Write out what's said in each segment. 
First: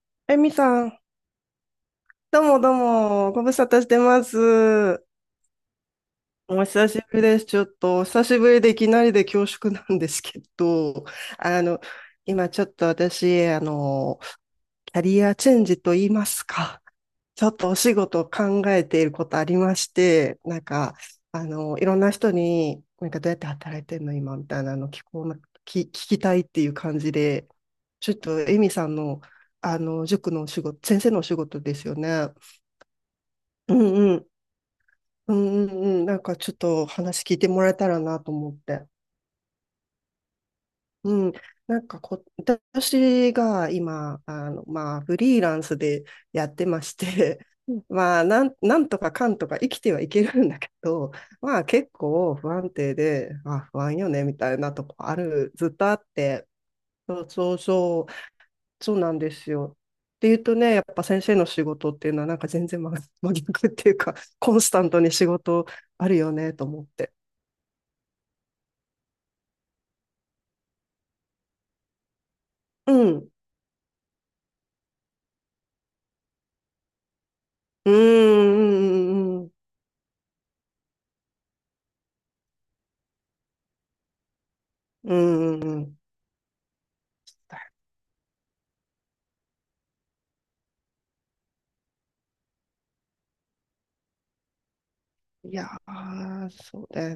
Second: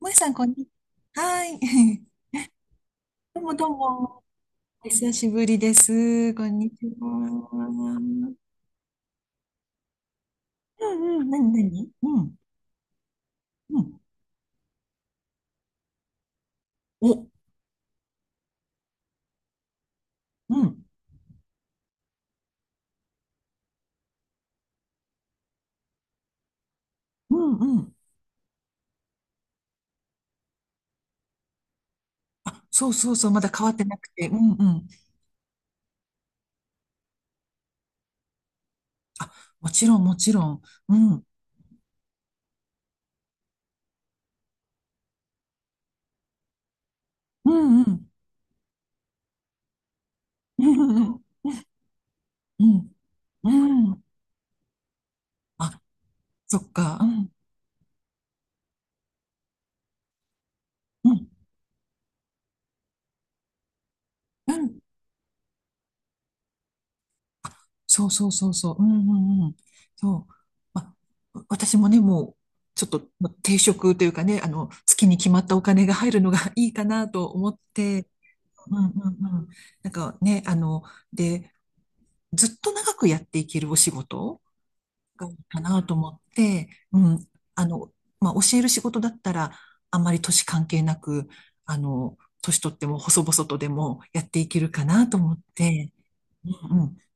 もえさん、えこみんにちさん、は。はーい。どうもどうも、どごう無も沙どう汰しても。まおす。久しぶりです。こんおにち久しぶりです。ちょっは。と、お久しぶりでいきなりで恐縮なんですけうど、んうん。なにあなの、に、うん。今ちょっと私、うん。キャリアチェンジと言いますか、お、ちょっとお仕事を考えていることありまして、うん。いろんな人に、なんかどうやって働いてんの今みたいなの聞こうな、き聞きたいっていう感じうで、んうん。ちょっとえみさんの、塾のお仕事、先生のお仕事ですよね。あ、そうそうそう。まだ変わうってんなくうん。て。うんうん。うんうんうん、なんかちょっと話聞いてもらえたらなと思って。あ、もちろんもちろん。ううん。ん、なんかこ、私が今、まあ、フリーランスでやってまして、ううんうん。 ん。まあ、なんとかかんとか生きてはいけるんだうけんうど、ん。まあ結構不う安ん。定で、うあ、不安ん。よね、みたいなとこある、ずっあ、とあって、そっか。うそうん。そうそう、そうなんですよ。っていうとね、やっぱう先ん。生の仕事っていうのはなんか全然真逆っていうか、うコンスん。タントに仕事あるよね、と思って。そうそうそうそう。うんうんうん。そう。まあ、私もね、もう、ちょっうとまん。あ定職というかね、月に決まったお金が入るのが いいかなと思っうーて、うんうんん、ううん。ん、なんかね、で、ずっと長くやっていけるお仕事うがいいかん。うなとん、思って、うん。あの、まあ、教える仕事だったら、あんまり年関係なく、年取っても細々とでもやっていけるかなと思っいやて、うー、そうんだよ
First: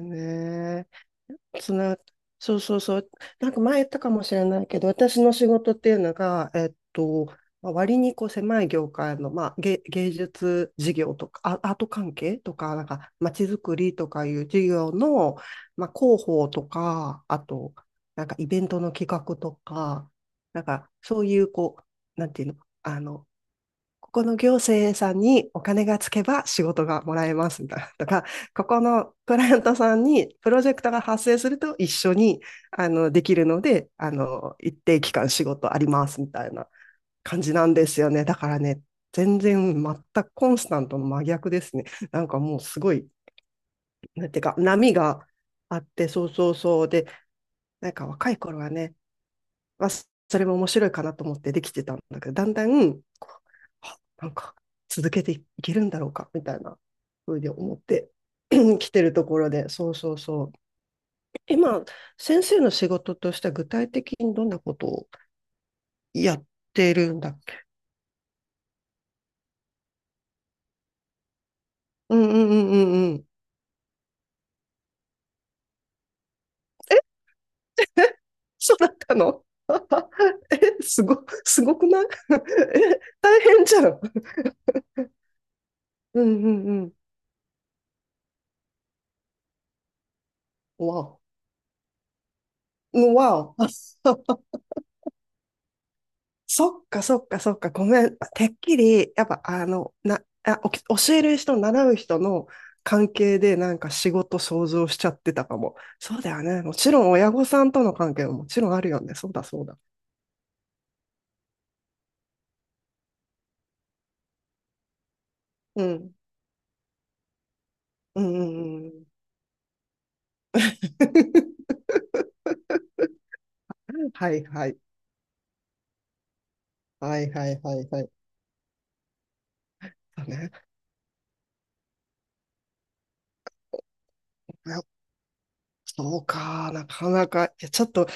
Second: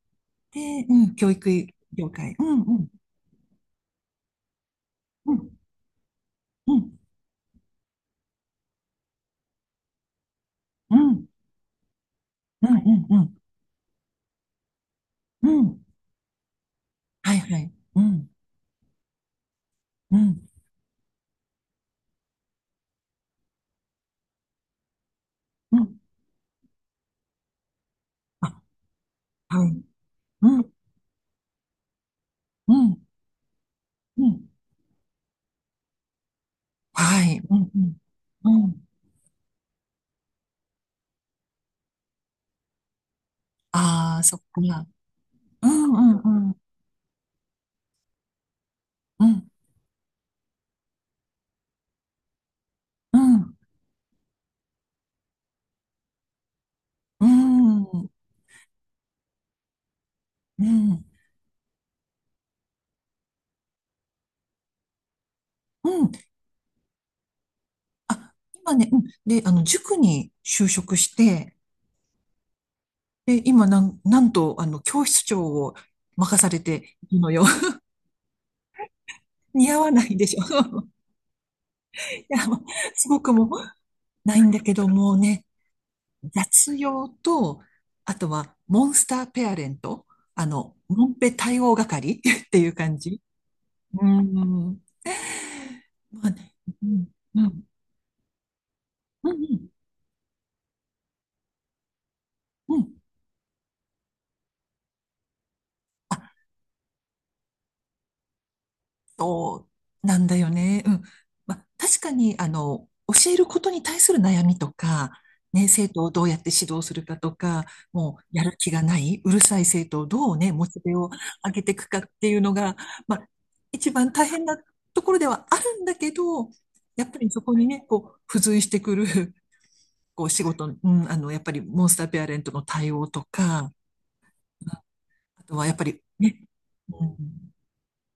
で、ね。うん、教育つな、業界。うそうん、そううん、そう。なんか前言ったかもしれないけど、私のう仕ん、事っていうのが、うん、まあ割にこう狭い業界の、まあ、芸術事う業ん、とか、アート関係とうか、ん、うなんん、か、うまん、ちづくりとかいう事業の、うん。まあ、広報とか、はあいはと、い。うなんん、かイベントの企画とか、うん、なんか、そういう、こう、なんていうの、あの、ここの行政さんにおう金がん。つけば仕事がもらえます だとか、あ、ここのクライアンはトい。さんにプうロジん、ェクトが発生すると一緒にうん、できるので、あうん。の一定期間仕事ありますみたいなはい。感じうなん、んうでん、すよね。だからうね、ん。全くコンスタントの真逆ですね。なんかもうすごい、ああ、なんそてっいうかか。波がうあん、っうて、ん、そううそうん、そう。で、なんか若い頃はね、うん、まあ、それも面白いかなと思ってできてたんだけど、だんだん、うん、うなんか続けていけるんだろうか、みたいなうふうに思っん、て 来てるところで、そうそうそう。うん、今、先生の仕事としては具体的にどんなことをうん。やってるんだっけ。あ、今ね、うん。で、塾に就職して、うんうんうんうんうん。で、今、なんと、教室長を任されてえ、いるのよ。え、そうだったの。 似合わないでし え、ょ。すごくない？ やもう、え、すごく大もう変じゃん。ないんだけど、もうね、うんうん雑うん。用と、あとはモンスターペアレント、モンわペ対応係 っていう感お。じ。わお。うん。まあね、そうっかん、そっかうそっん、か、ごめん。てっきり、やっうぱあん、の、な、あ、おき教える人、習う人のうん。うん、関係でなんか仕事想像しちゃってたかも。そうだよね。もちろん親御さんとの関係ももちろんあるよね。そうだそうそだ。うなんだよね。うん。まあ、確かに、教えることに対する悩みとか、ね、う生徒をん。どうやって指導するかとか、もううんうやる気がんうなん。い、うるさい生徒をどうね、モチベを上げてい くかっていうのが、まあ、一番大はい変なはい。ところではあるんだけど、やっぱはりいそはこいにはね、いはい。こう、付随してくる、そこうう、仕ね。事、うん、やっぱりモンスターペアレントの対応とか、うん、あとはやっぱりそうね、か、なうかん、なか、いや、ちょっと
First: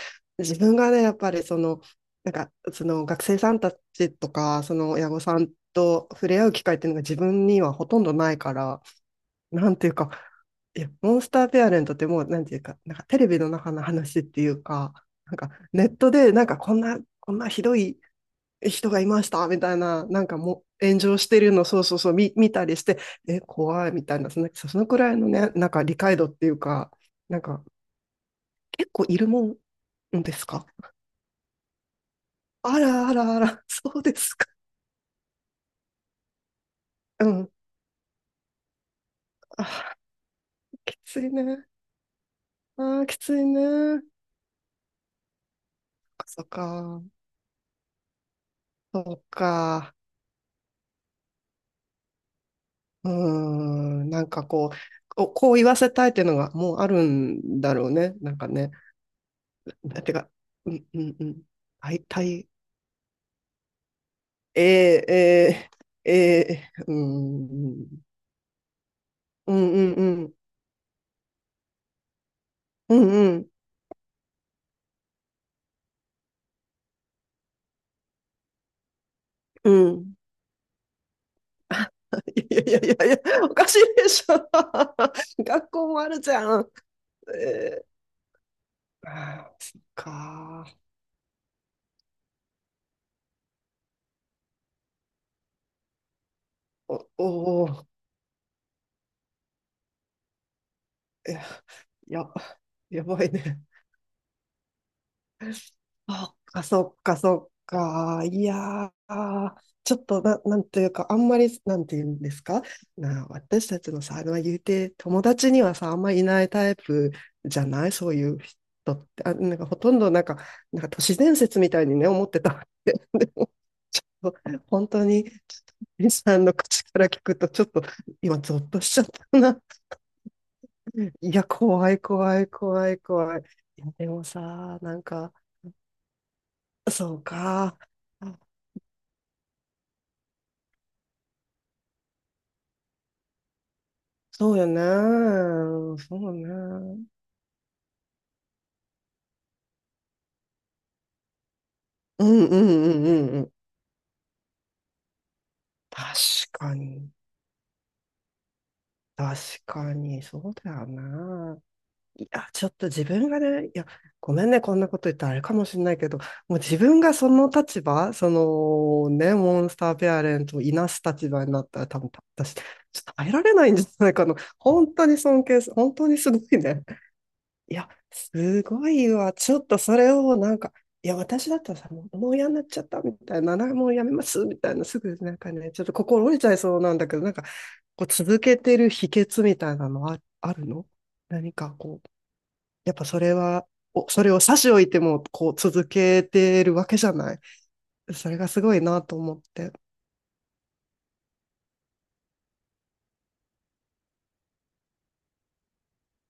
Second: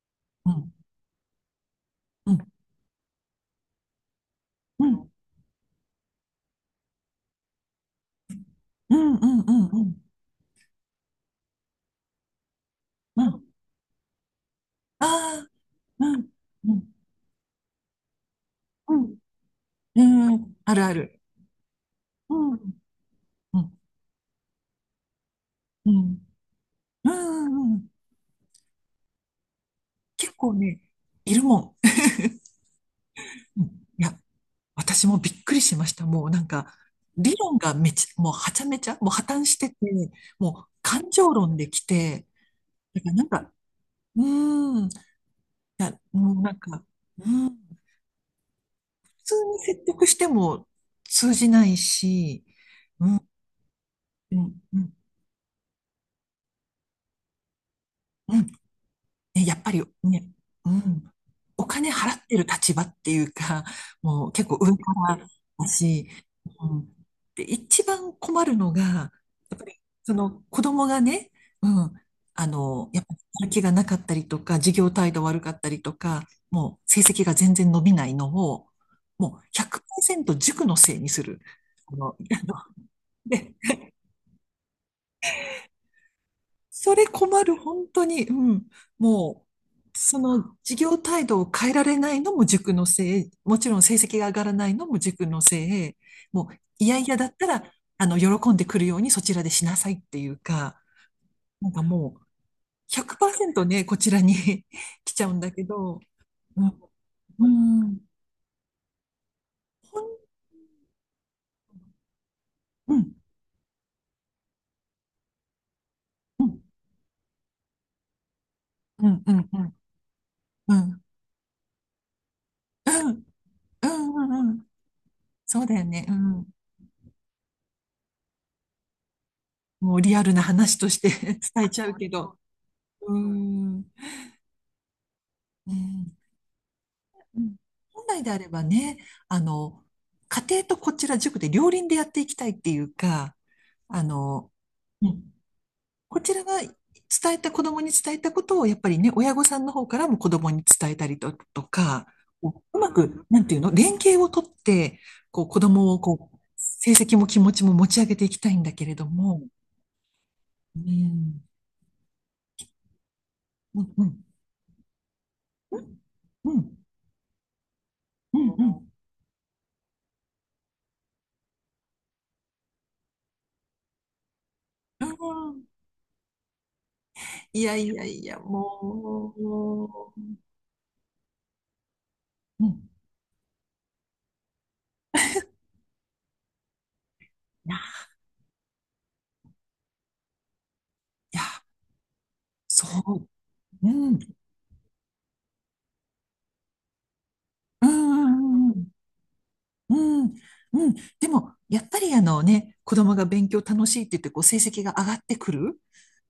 う自ん、分がね、やっぱりその、なうんん、か、その学生さんたちとか、そうの親ん、御さんと触れ合う機会っていうのが自分にはほとんどないから、うん、うん、うん、うん。なんうていうんか、いや、モンスターペアレントってもう、なんていうか、なんかテうレビん。の中の話っていうか、なんああ、かネットうん、で、なんかうこんん、な、こんなひどい人うがいん、ましたみたいな、なんかうん、もあるうあ炎上る。してるの、そうそうそう、う見たん。りして、え、うん、怖いみたいな、その、そのくらいのね、なんかう理解度ん、っていうか、うなんか、ん、うん。結構いるもんで結す構か？ね、いるもん。あらあらあうら、ん、そいうでや、すか。私もびっくりしました。もうなんか、う理ん。論がめち、もうはちゃめちゃ、もう破綻しあてて、ー、もうき感つ情い論でね。きて、だあー、からきなんついか、ね。うーん、いや、もうそっなんか、か、うん、そっ普通に説か。得しても通じないし、ううーん、ん、なんうかん、こう、うん、こう言わせたいっていうのがもうあるんだろうね。なうんん、かね。ね、やっぱりてね、か、ううんうん、んうん。お金大払ってる体、立場っていうか、もう結構え上かー、らだえし、ー、うえー、うん、ーで、一ん、番困るのが、やうっぱんりうんうそん、の子供がね、うん、うやっんぱりうやん、る気がなかったりとか、授業態度悪かったりとか、もう成績が全然伸びないのを、もううん。100%塾のせいにする。あの、あいのやいやいやいや、で、おかしいでしょ。学校もあるじゃん。それ困る、え本当に。うん。ー、もあーそっう、そのか授ー。業態度を変えられないのも塾のせい、もちろん成績が上がらないのも塾のせい、もう、いやいお、やだったおら、ー、喜んでくるようにそちらでしなさいっていうか、いや、なんかもう、や、やばいね。100%ね、こちらに 来ちゃうんだけど、あ、あうん、そっか、うそっん、うん、か。いやー、ちょっとな、なんていうか、あんまり、なんていうんですか。うん、私たちのさ、まあ、言うて、友達にはさ、あんまりいないタイプじゃないそういう人っうて。ん、うあ、ん、なうんかほん、とんどなんか、うなんか都ん、市伝説みたいにね、思ってたっうて。ん、でもうん、うん、本当に、ちょそっうと、だよね、森うさんん。の口から聞くと、ちょっと、今、ゾッとしちゃったな。もうリアルな話として いや、伝えちゃ怖うい、けど、怖い、怖い、う怖い。ん。いうやでもさ、なんか、んそううん、か。本来でああればね、あの、家庭とこちら塾で両輪でやっていきたいっていうか、あの、そうようん、ね。こそうちらが伝ね。えた、子供に伝えたことを、やっぱりね、親御さんの方からも子供に伝えたりと、とか、うん、うこん、うううまん、うく、ん。うなんん、ていうの、連携をとって、こう、子供を、こう、確か成に。績も気持ちも持ち上げていきたいんだけれど確も、かに、そうだうよん、ね。いや、ちょっと自分がね、いうや、ん、うん、ごめんね、こんなこと言ったらあれかもしうれなん、いけど、もうう自ん、分がその立場、そうん、のね、モンスターペアレントをいなす立場になったら、多分私、ちょっと耐えられないんじゃないかな。うん、うん、本当にすごいね。いいやいや、やいや、すごいわ。ちょっとそれもをなんか、いや、私だったらさ、もう嫌になう、っうちゃっん、たみたいな、なもうやめますみたいな、すぐなんかね、ちょっと心折れちゃいそうなんだけど、なんか、いや、こう続けてる秘訣みたいなのはあるの？いや何かこう。そやっぱそれは、う、おうん、それを差し置いても、こう続けてるわけじゃない。うそれがすん、うごいん、なと思って。うん、うん。でも、やっぱりあのね、子供が勉強楽しいって言って、こう、成績が上がってくる。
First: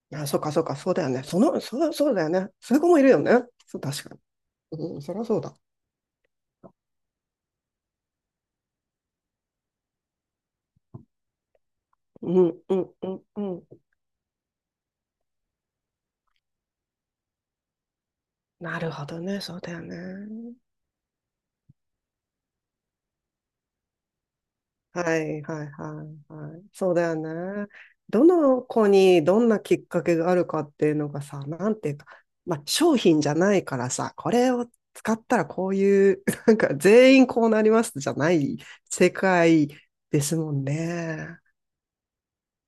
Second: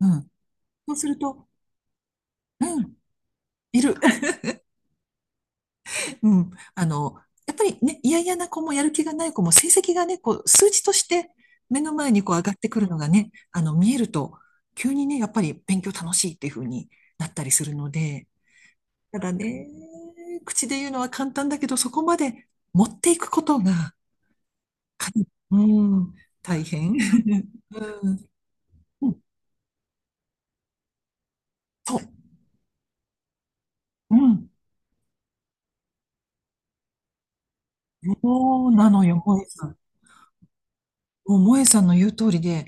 うん。あ、そうか、そうか、そそううだすよるね。と、そうだよね。うそういう子ん、もいるよね。そう、いる。確かに。うん、そりゃそうだ。うん。やっぱりね、嫌々な子もやる気がない子も、成績がね、こう、数値として目の前にうこう上がっん、てうくるん、のがうん、ね、うん。見えると、急にね、やっぱり勉強楽しいっていう風になったりするので、なるほたどだね。そうね、だよね。口で言うのは簡単だけど、そこまで持っていくことが、かはに、いはいうはん、いは大い。そ変。うだよね。うどん、の子うん、にどんなきっかけがあるかっていうのがさ、なんていうそか、う、まあ商品じゃないからさ、うこん、れを使ったらこういう、なんか全員こうなりますじゃないそうなの世よ、萌えさ界ん。ですもんもね。う萌えさんの言う通りで、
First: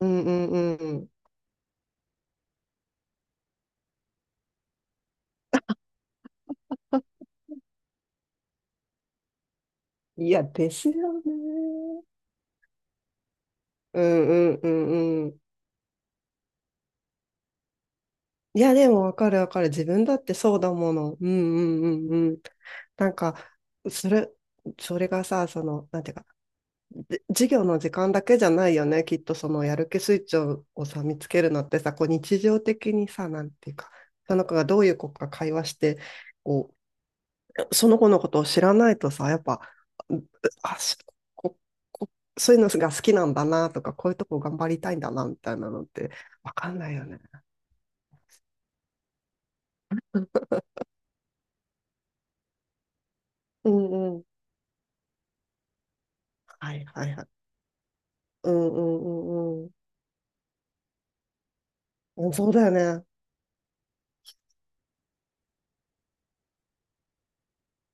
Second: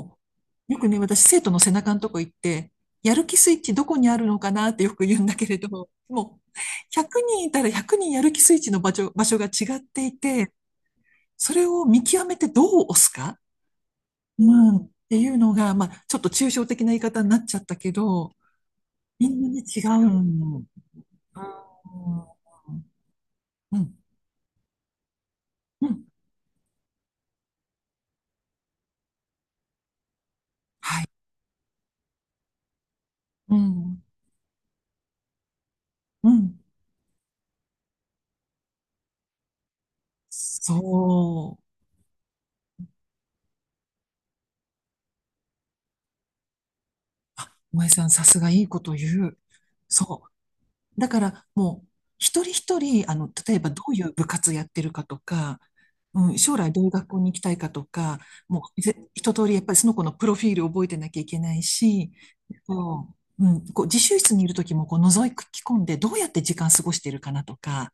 うんうう、んよくね、う私、生徒の背中のとこ行って、やる気スイッチどこにあるのかなってよく言うんだけれど、もう、100人いたら100人やる気スイッチの場所が違っていん。いや、て、ですよそれをね。見極めてどう押すか、うんううんうん、ってんういうん。のが、まあ、ちょっと抽象的な言い方になっちゃったけど、いや、でもわみかるんなわかね、る。違自う分だってそうの。だもの。うんううんうん。んうん。なんか、うんそれ、それがさ、そうの、なんん。ていうか、で授業の時間だけじゃないよね、きっとそのやる気スイッチををはさい。見つけるのってさ、こう日常的にさ、なんうていうか、ん。その子がどういう子か会話して、うん。こうその子のことを知らないとさ、やっぱ、そあ、しこ、こ、そういうのが好きなんだなとか、こういうとこ頑張りたいんだなみたいなのってわかんないよね。う。萌えさん、さすがいいこと言う。そう。だから、もう、一人一人、例えばうどういうんうん。部活やってるかとか、うん、将来はどういいうは学い校はい。に行きたいかとか、うもんう、うん一う通り、やんっうん。ぱりその子のプロフィールを覚えてなきゃいけないし、うん、そうだよね。そう。うん、こう、自習室にいるときも、こう、覗き込んで、どうやって時間過ごしてるかなとか、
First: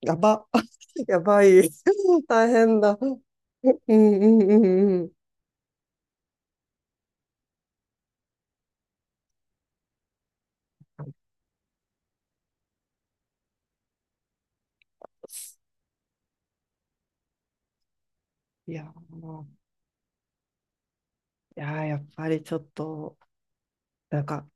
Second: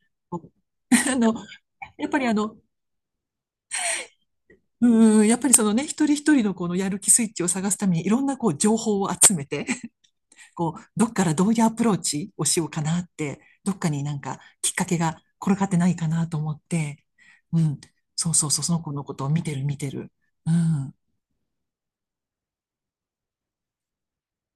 やば。あやの、ばい。やっぱ りあ大の、変だ。うんうんうんうん。うん、やっぱりそのね、一人一人のこのやる気スイッチを探すために、いろんなこう情報を集めて、こう、どっからどういうアプローチをしようかなって、どっかになんかきっかけが転がってないかなと思って、うん、そうそうそう、いそのや子のことを見ー、ている見てる。うん、やーやっぱりちょっと、なんか、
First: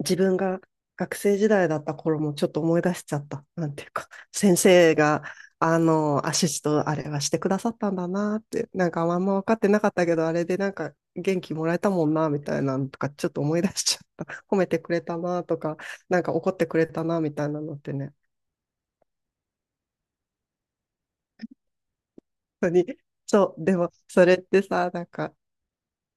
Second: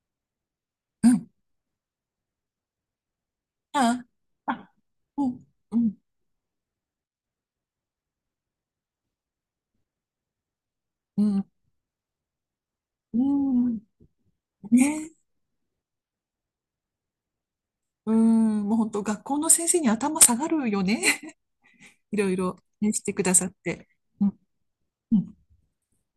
自分がう学ん、生時代だった頃もちょっと思い出しちゃった。なんていうあ、か、先あ、生が、うん、うあん、の、アシストあれはしてくださったんだなって、なんかあんま分かってなかったけど、あれでなんかう元ん、気もらえたもんな、みたいなのとか、うちょっと思い出ん、しちゃった。褒めてくれね、たなとか、なんか怒ってくれたな、みたいなのってうね、ん、もう本当、学校の先生に頭下がるよね。いろいろ本当ね、に。してくださっそう、でて。も、そうれん、ってさ、なんうか、ん、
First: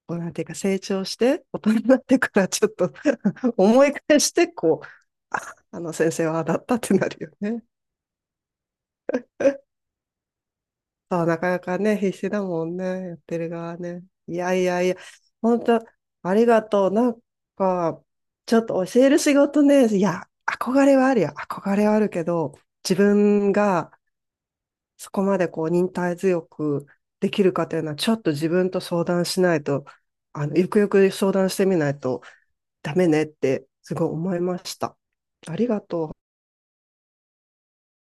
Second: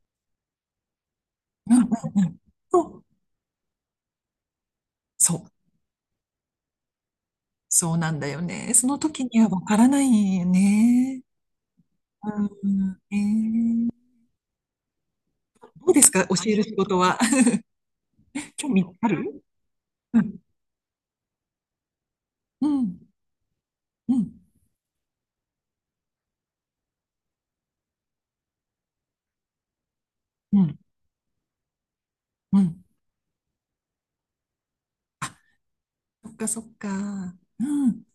こうなんていうか成長して、大人うん、うになってん。かうん、らちょっそと う。思い返して、こう、そあ、うあの先生はだったってなるよね。そうなんだよね。その時にはわからないよ ね。そう、なかなかね、必死だもうんね、ん、やえってる側ー、ね。いやいやいや、本当どうですか、あ教りえがる仕とう。事なは。ん か、ちょっ興味と教あえる仕る、事ね、いうや、ん、憧れはあるよ。憧れはあるけど、う自ん、分がうん、そこまでこう忍耐強くできるかというのは、ちょっと自分と相談しないと、うゆん、くゆく相談してみないとうん。ダメねってすごい思いました。あ、ありがとう。そっかそっか。うん。